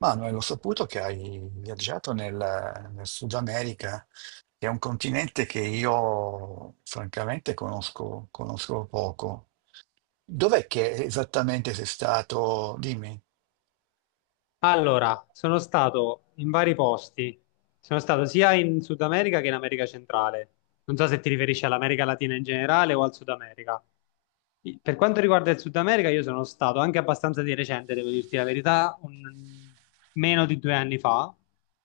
Manuel, ho saputo che hai viaggiato nel Sud America, che è un continente che io francamente conosco, conosco poco. Dov'è che esattamente sei stato? Dimmi. Allora, sono stato in vari posti. Sono stato sia in Sud America che in America Centrale. Non so se ti riferisci all'America Latina in generale o al Sud America. Per quanto riguarda il Sud America, io sono stato anche abbastanza di recente, devo dirti la verità, meno di due anni fa,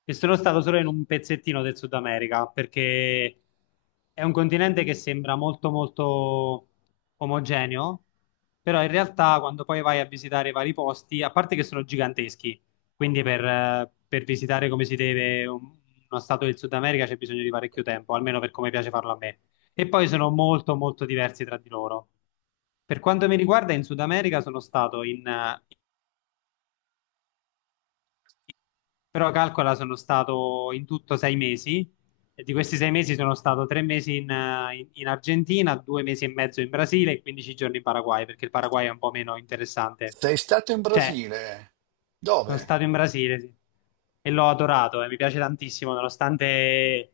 e sono stato solo in un pezzettino del Sud America, perché è un continente che sembra molto molto omogeneo, però in realtà quando poi vai a visitare i vari posti, a parte che sono giganteschi, quindi per visitare come si deve uno stato del Sud America c'è bisogno di parecchio tempo, almeno per come piace farlo a me. E poi sono molto molto diversi tra di loro. Per quanto mi riguarda, in Sud America però calcola, sono stato in tutto sei mesi, e di questi sei mesi sono stato tre mesi in Argentina, due mesi e mezzo in Brasile e 15 giorni in Paraguay, perché il Paraguay è un po' meno interessante. Sei stato in Cioè, Brasile? sono Dove? stato in Brasile, sì. E l'ho adorato e mi piace tantissimo, nonostante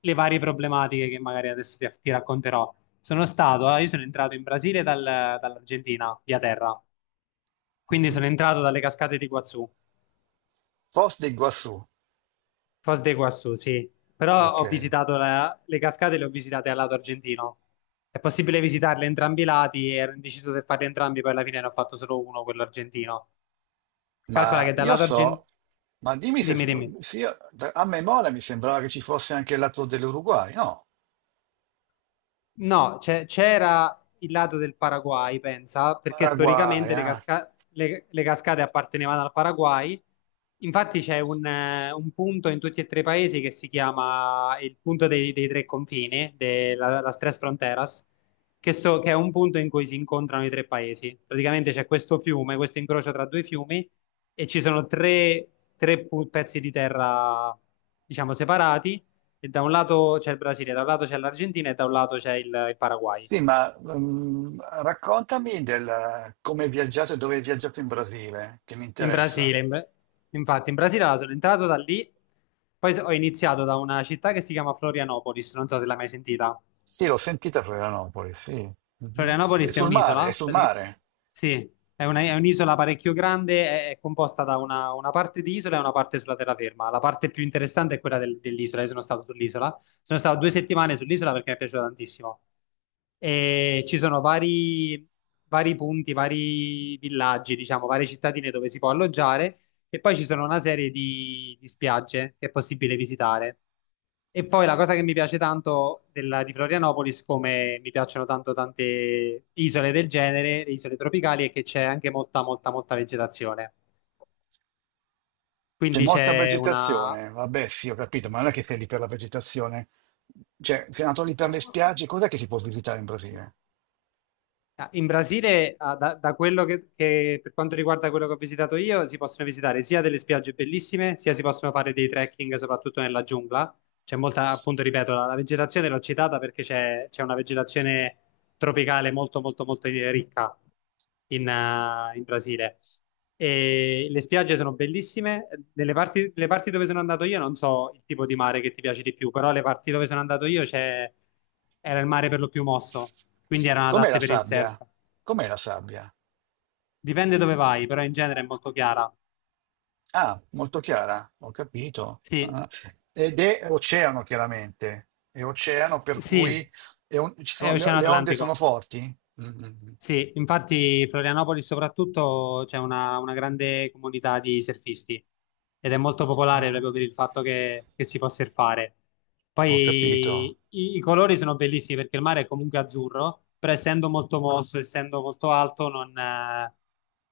le varie problematiche che magari adesso ti racconterò. Sono stato, allora, io sono entrato in Brasile dall'Argentina, via terra. Quindi Mhm. sono entrato dalle cascate di Iguazú, Foz de Iguazú. Foz de Iguazú, sì. Però Ok. ho visitato le cascate, le ho visitate al lato argentino. È possibile visitarle entrambi i lati, ero indeciso se farli entrambi, poi alla fine ne ho fatto solo uno, quello argentino. Calcola Ma che dal io lato argentino... so, ma dimmi se, Dimmi, dimmi. se io- a memoria mi sembrava che ci fosse anche il lato dell'Uruguay, no? No, c'era il lato del Paraguay, pensa, perché Paraguay, storicamente ah. Le cascate appartenevano al Paraguay. Infatti c'è un punto in tutti e tre i paesi che si chiama il punto dei tre confini, della, las Tres Fronteras, che, che è un punto in cui si incontrano i tre paesi. Praticamente c'è questo fiume, questo incrocio tra due fiumi, e ci sono tre, pezzi di terra, diciamo, separati e da un lato c'è il Brasile, da un lato c'è l'Argentina e da un lato c'è il Paraguay. Sì, ma raccontami del come hai viaggiato e dove hai viaggiato in Brasile, che mi In interessa. Brasile, in- In Brasile allora, sono entrato da lì, ho iniziato da una città che si chiama Florianopolis, non so se l'hai mai sentita. Sì, l'ho sentita Florianopoli, sì. Mhm. È Florianopoli è sul mare, è un'isola? sul mare. Sì, è è un'isola parecchio grande, è composta da una parte di isola e una parte sulla terraferma. La parte più interessante è quella dell'isola, io sono stato sull'isola, sono stato due settimane sull'isola perché mi è piaciuto tantissimo. E ci sono vari, vari punti, vari villaggi, diciamo, varie cittadine dove si può alloggiare e poi ci sono una serie di spiagge che è possibile visitare. E poi la cosa che mi piace tanto di Florianopolis, come mi piacciono tanto tante isole del genere, le isole tropicali, è che c'è anche molta, molta, molta vegetazione. C'è Quindi molta c'è una... vegetazione. Vabbè, sì, ho capito, ma non è che sei lì per la vegetazione. Cioè, sei andato lì per le spiagge, cos'è che si può visitare in Brasile? Ah, in Brasile, ah, da, da quello che- per quanto riguarda quello che ho visitato io, si possono visitare sia delle spiagge bellissime, sia si possono fare dei trekking, soprattutto nella giungla. C'è molta, appunto, ripeto, la vegetazione l'ho citata perché c'è una vegetazione tropicale molto, molto, molto ricca in Brasile. E le spiagge sono bellissime. Nelle parti, le parti dove sono andato io, non so il tipo di mare che ti piace di più, però le parti dove sono andato io c'è, era il mare per lo più mosso, quindi erano Com'è adatte la per il surf. sabbia? Com'è la sabbia? Dipende dove vai, però in genere è molto chiara. Ah, molto chiara, ho capito. Sì, Ah, ed è oceano, chiaramente. È oceano, per sì, cui è un- ci è sono- Oceano le onde sono Atlantico. forti? Mm, mm, mm. Sì, infatti Florianopoli soprattutto c'è una grande comunità di surfisti ed è molto popolare Ah, proprio per il fatto che si può surfare. ho capito. Poi i colori sono bellissimi perché il mare è comunque azzurro, però essendo molto mosso, essendo molto alto, non, eh,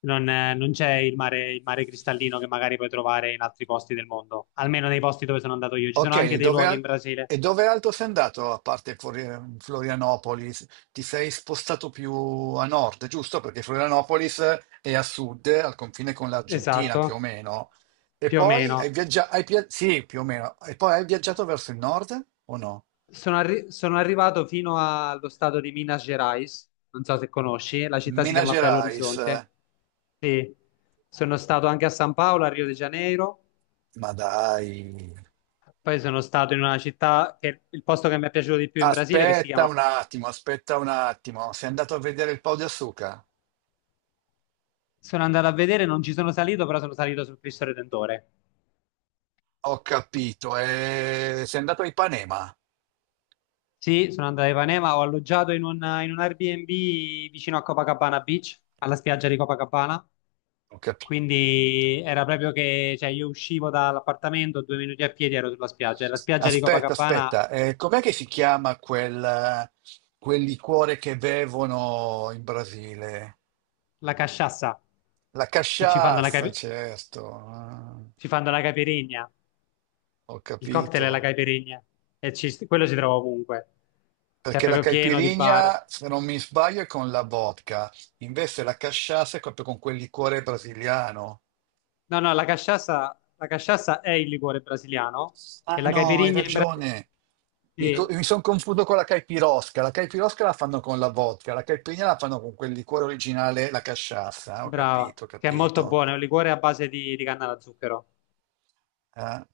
non, eh, non c'è il mare cristallino che magari puoi trovare in altri posti del mondo, almeno nei posti dove sono andato io. Ci Ok, sono anche e dei dove, luoghi in Brasile. e dove altro sei andato, a parte Florianopoli? Ti sei spostato più a nord, giusto? Perché Florianopolis è a sud, al confine con l'Argentina, più o Esatto, meno. E più o poi hai meno. viaggiato, sì, più o meno. E poi hai viaggiato verso il nord o no? Sono arrivato fino allo stato di Minas Gerais, non so se conosci, la città si Mina chiama Belo Gerais, Horizonte. Sì, sono stato anche a San Paolo, a Rio de Janeiro, ma dai. poi sono stato in una città che il posto che mi è piaciuto di più in Brasile, che si Aspetta chiama... un attimo, aspetta un attimo. Sei andato a vedere il Pau di Assuca? Sono andato a vedere, non ci sono salito, però sono salito sul Cristo Redentore. Ho capito, sei andato a Ipanema. Sì, sono andato a Ipanema, ho alloggiato in un Airbnb vicino a Copacabana Beach, alla spiaggia di Copacabana. Ho capito. Quindi era proprio che, cioè, io uscivo dall'appartamento, due minuti a piedi ero sulla spiaggia. E la spiaggia di Aspetta, Copacabana, aspetta, com'è che si chiama quel, quel liquore che bevono in Brasile? la casciassa, La che ci fanno cachaça, certo. Ah, ci fanno la caipirinha. ho Il cocktail è capito. la caipirinha. E ci- quello si trova ovunque. Cioè, è Perché la proprio pieno di bar. caipirinha, se non mi sbaglio, è con la vodka, invece la casciassa è proprio con quel liquore brasiliano. No, no, la casciassa è il liquore brasiliano. E Ah la no, hai caipirinha in Brasile... ragione. Mi, Sì, sono confuso con la caipirosca. La caipirosca la fanno con la vodka, la caipirinha la fanno con quel liquore originale, la casciassa. Ho brava. capito, ho Che è molto capito. buono, è un liquore a base di canna da zucchero. Eh,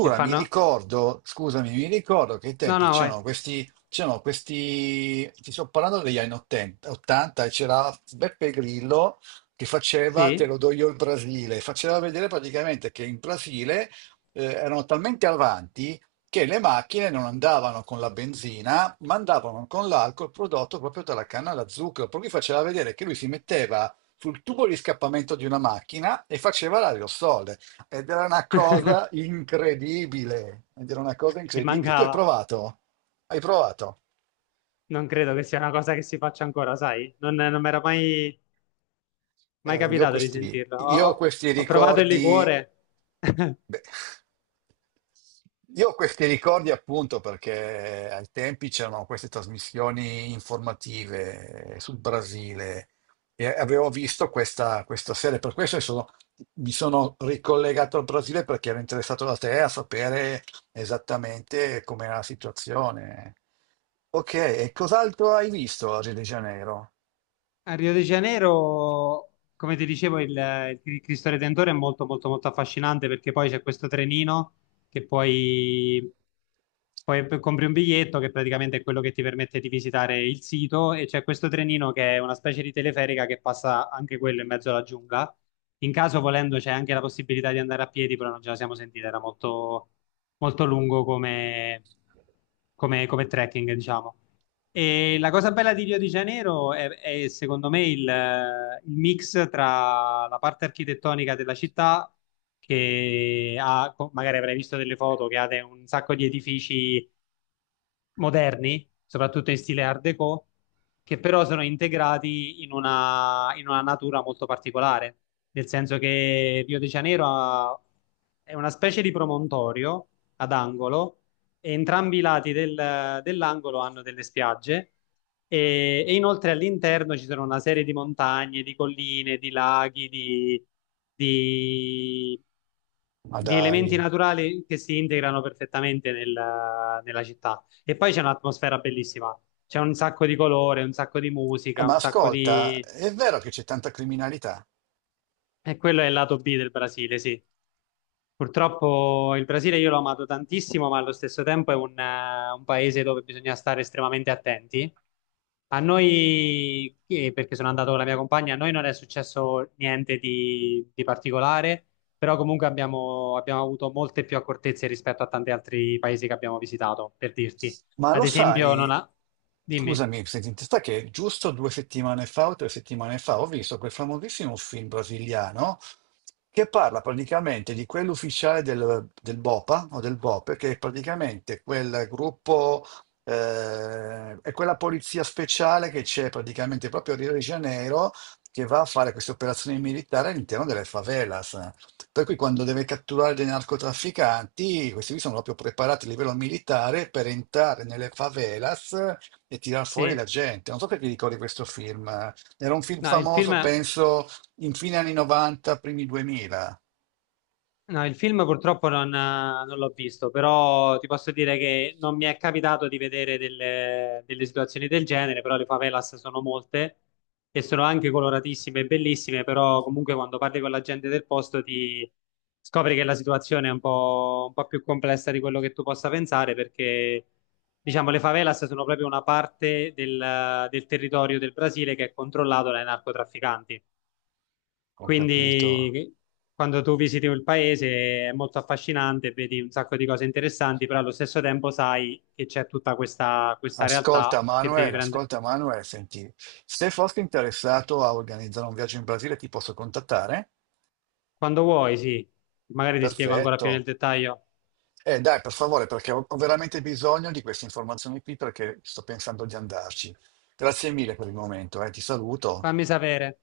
E mi fanno... ricordo, scusami, mi ricordo che ai No, tempi no, vai. c'erano questi, ti sto parlando degli anni 80, 80, e c'era Beppe Grillo che faceva Te lo Sì. do io il Brasile, faceva vedere praticamente che in Brasile erano talmente avanti che le macchine non andavano con la benzina, ma andavano con l'alcol prodotto proprio dalla canna alla zucchero, per cui faceva vedere che lui si metteva sul tubo di scappamento di una macchina e faceva l'aerosol. Ed era una cosa incredibile. Ed era una cosa Mi incredibile. Tu hai mancava, provato? Hai provato? non credo che sia una cosa che si faccia ancora, sai? Non mi era mai, mai io ho capitato di questi, sentirlo. Io ho questi Ho provato il ricordi, liquore. beh, io ho questi ricordi appunto perché ai tempi c'erano queste trasmissioni informative sul Brasile e avevo visto questa serie, per questo mi sono ricollegato al Brasile perché ero interessato da te a sapere esattamente com'era la situazione. Ok, e cos'altro hai visto a Rio de Janeiro? A Rio de Janeiro, come ti dicevo, il Cristo Redentore è molto, molto, molto affascinante perché poi c'è questo trenino che puoi. Compri un biglietto che praticamente è quello che ti permette di visitare il sito e c'è questo trenino che è una specie di teleferica che passa anche quello in mezzo alla giungla. In caso volendo c'è anche la possibilità di andare a piedi, però non ce la siamo sentita, era molto, molto lungo come, come trekking, diciamo. E la cosa bella di Rio di Janeiro è, secondo me il mix tra la parte architettonica della città, che ha, magari avrai visto delle foto, che ha un sacco di edifici moderni, soprattutto in stile Art Deco, che però sono integrati in una natura molto particolare, nel senso che Rio de Janeiro ha- è una specie di promontorio ad angolo e entrambi i lati dell'angolo hanno delle spiagge e inoltre all'interno ci sono una serie di montagne, di colline, di laghi, di Ma di elementi dai. naturali che si integrano perfettamente nella città. E poi c'è un'atmosfera bellissima, c'è un sacco di colore, un sacco di musica, Ma un sacco ascolta, di... è vero che c'è tanta criminalità, E quello è il lato B del Brasile, sì. Purtroppo il Brasile io l'ho amato tantissimo, ma allo stesso tempo è un paese dove bisogna stare estremamente attenti. A noi, perché sono andato con la mia compagna, a noi non è successo niente di, di particolare, però comunque abbiamo, abbiamo avuto molte più accortezze rispetto a tanti altri paesi che abbiamo visitato, per dirti. ma lo Ad esempio, non sai, ha... Dimmi, scusami se ti interessa, che giusto 2 settimane fa o 3 settimane fa ho visto quel famosissimo film brasiliano che parla praticamente di quell'ufficiale del BOPA o del BOPE, che è praticamente quel gruppo, è quella polizia speciale che c'è praticamente proprio a Rio de Janeiro che va a fare queste operazioni militari all'interno delle favelas. Per cui quando deve catturare dei narcotrafficanti, questi qui sono proprio preparati a livello militare per entrare nelle favelas e tirar fuori la sì, gente. Non so perché ti ricordi questo film. Era un film no, il famoso, film... penso, in fine anni 90, primi 2000, No, il film purtroppo non l'ho visto, però ti posso dire che non mi è capitato di vedere delle, delle situazioni del genere, però le favelas sono molte e sono anche coloratissime e bellissime, però comunque quando parli con la gente del posto ti scopri che la situazione è un po' più complessa di quello che tu possa pensare, perché diciamo le favelas sono proprio una parte del, del territorio del Brasile che è controllato dai narcotrafficanti. ho capito. Quindi quando tu visiti il paese è molto affascinante, vedi un sacco di cose interessanti, però allo stesso tempo sai che c'è tutta questa, questa realtà che devi prendere. Ascolta Manuel, senti, se fossi interessato a organizzare un viaggio in Brasile ti posso contattare? Quando vuoi, sì, magari ti spiego ancora più nel Perfetto. dettaglio. Dai, per favore, perché ho veramente bisogno di queste informazioni qui perché sto pensando di andarci. Grazie mille per il momento, ti saluto. Fammi sapere.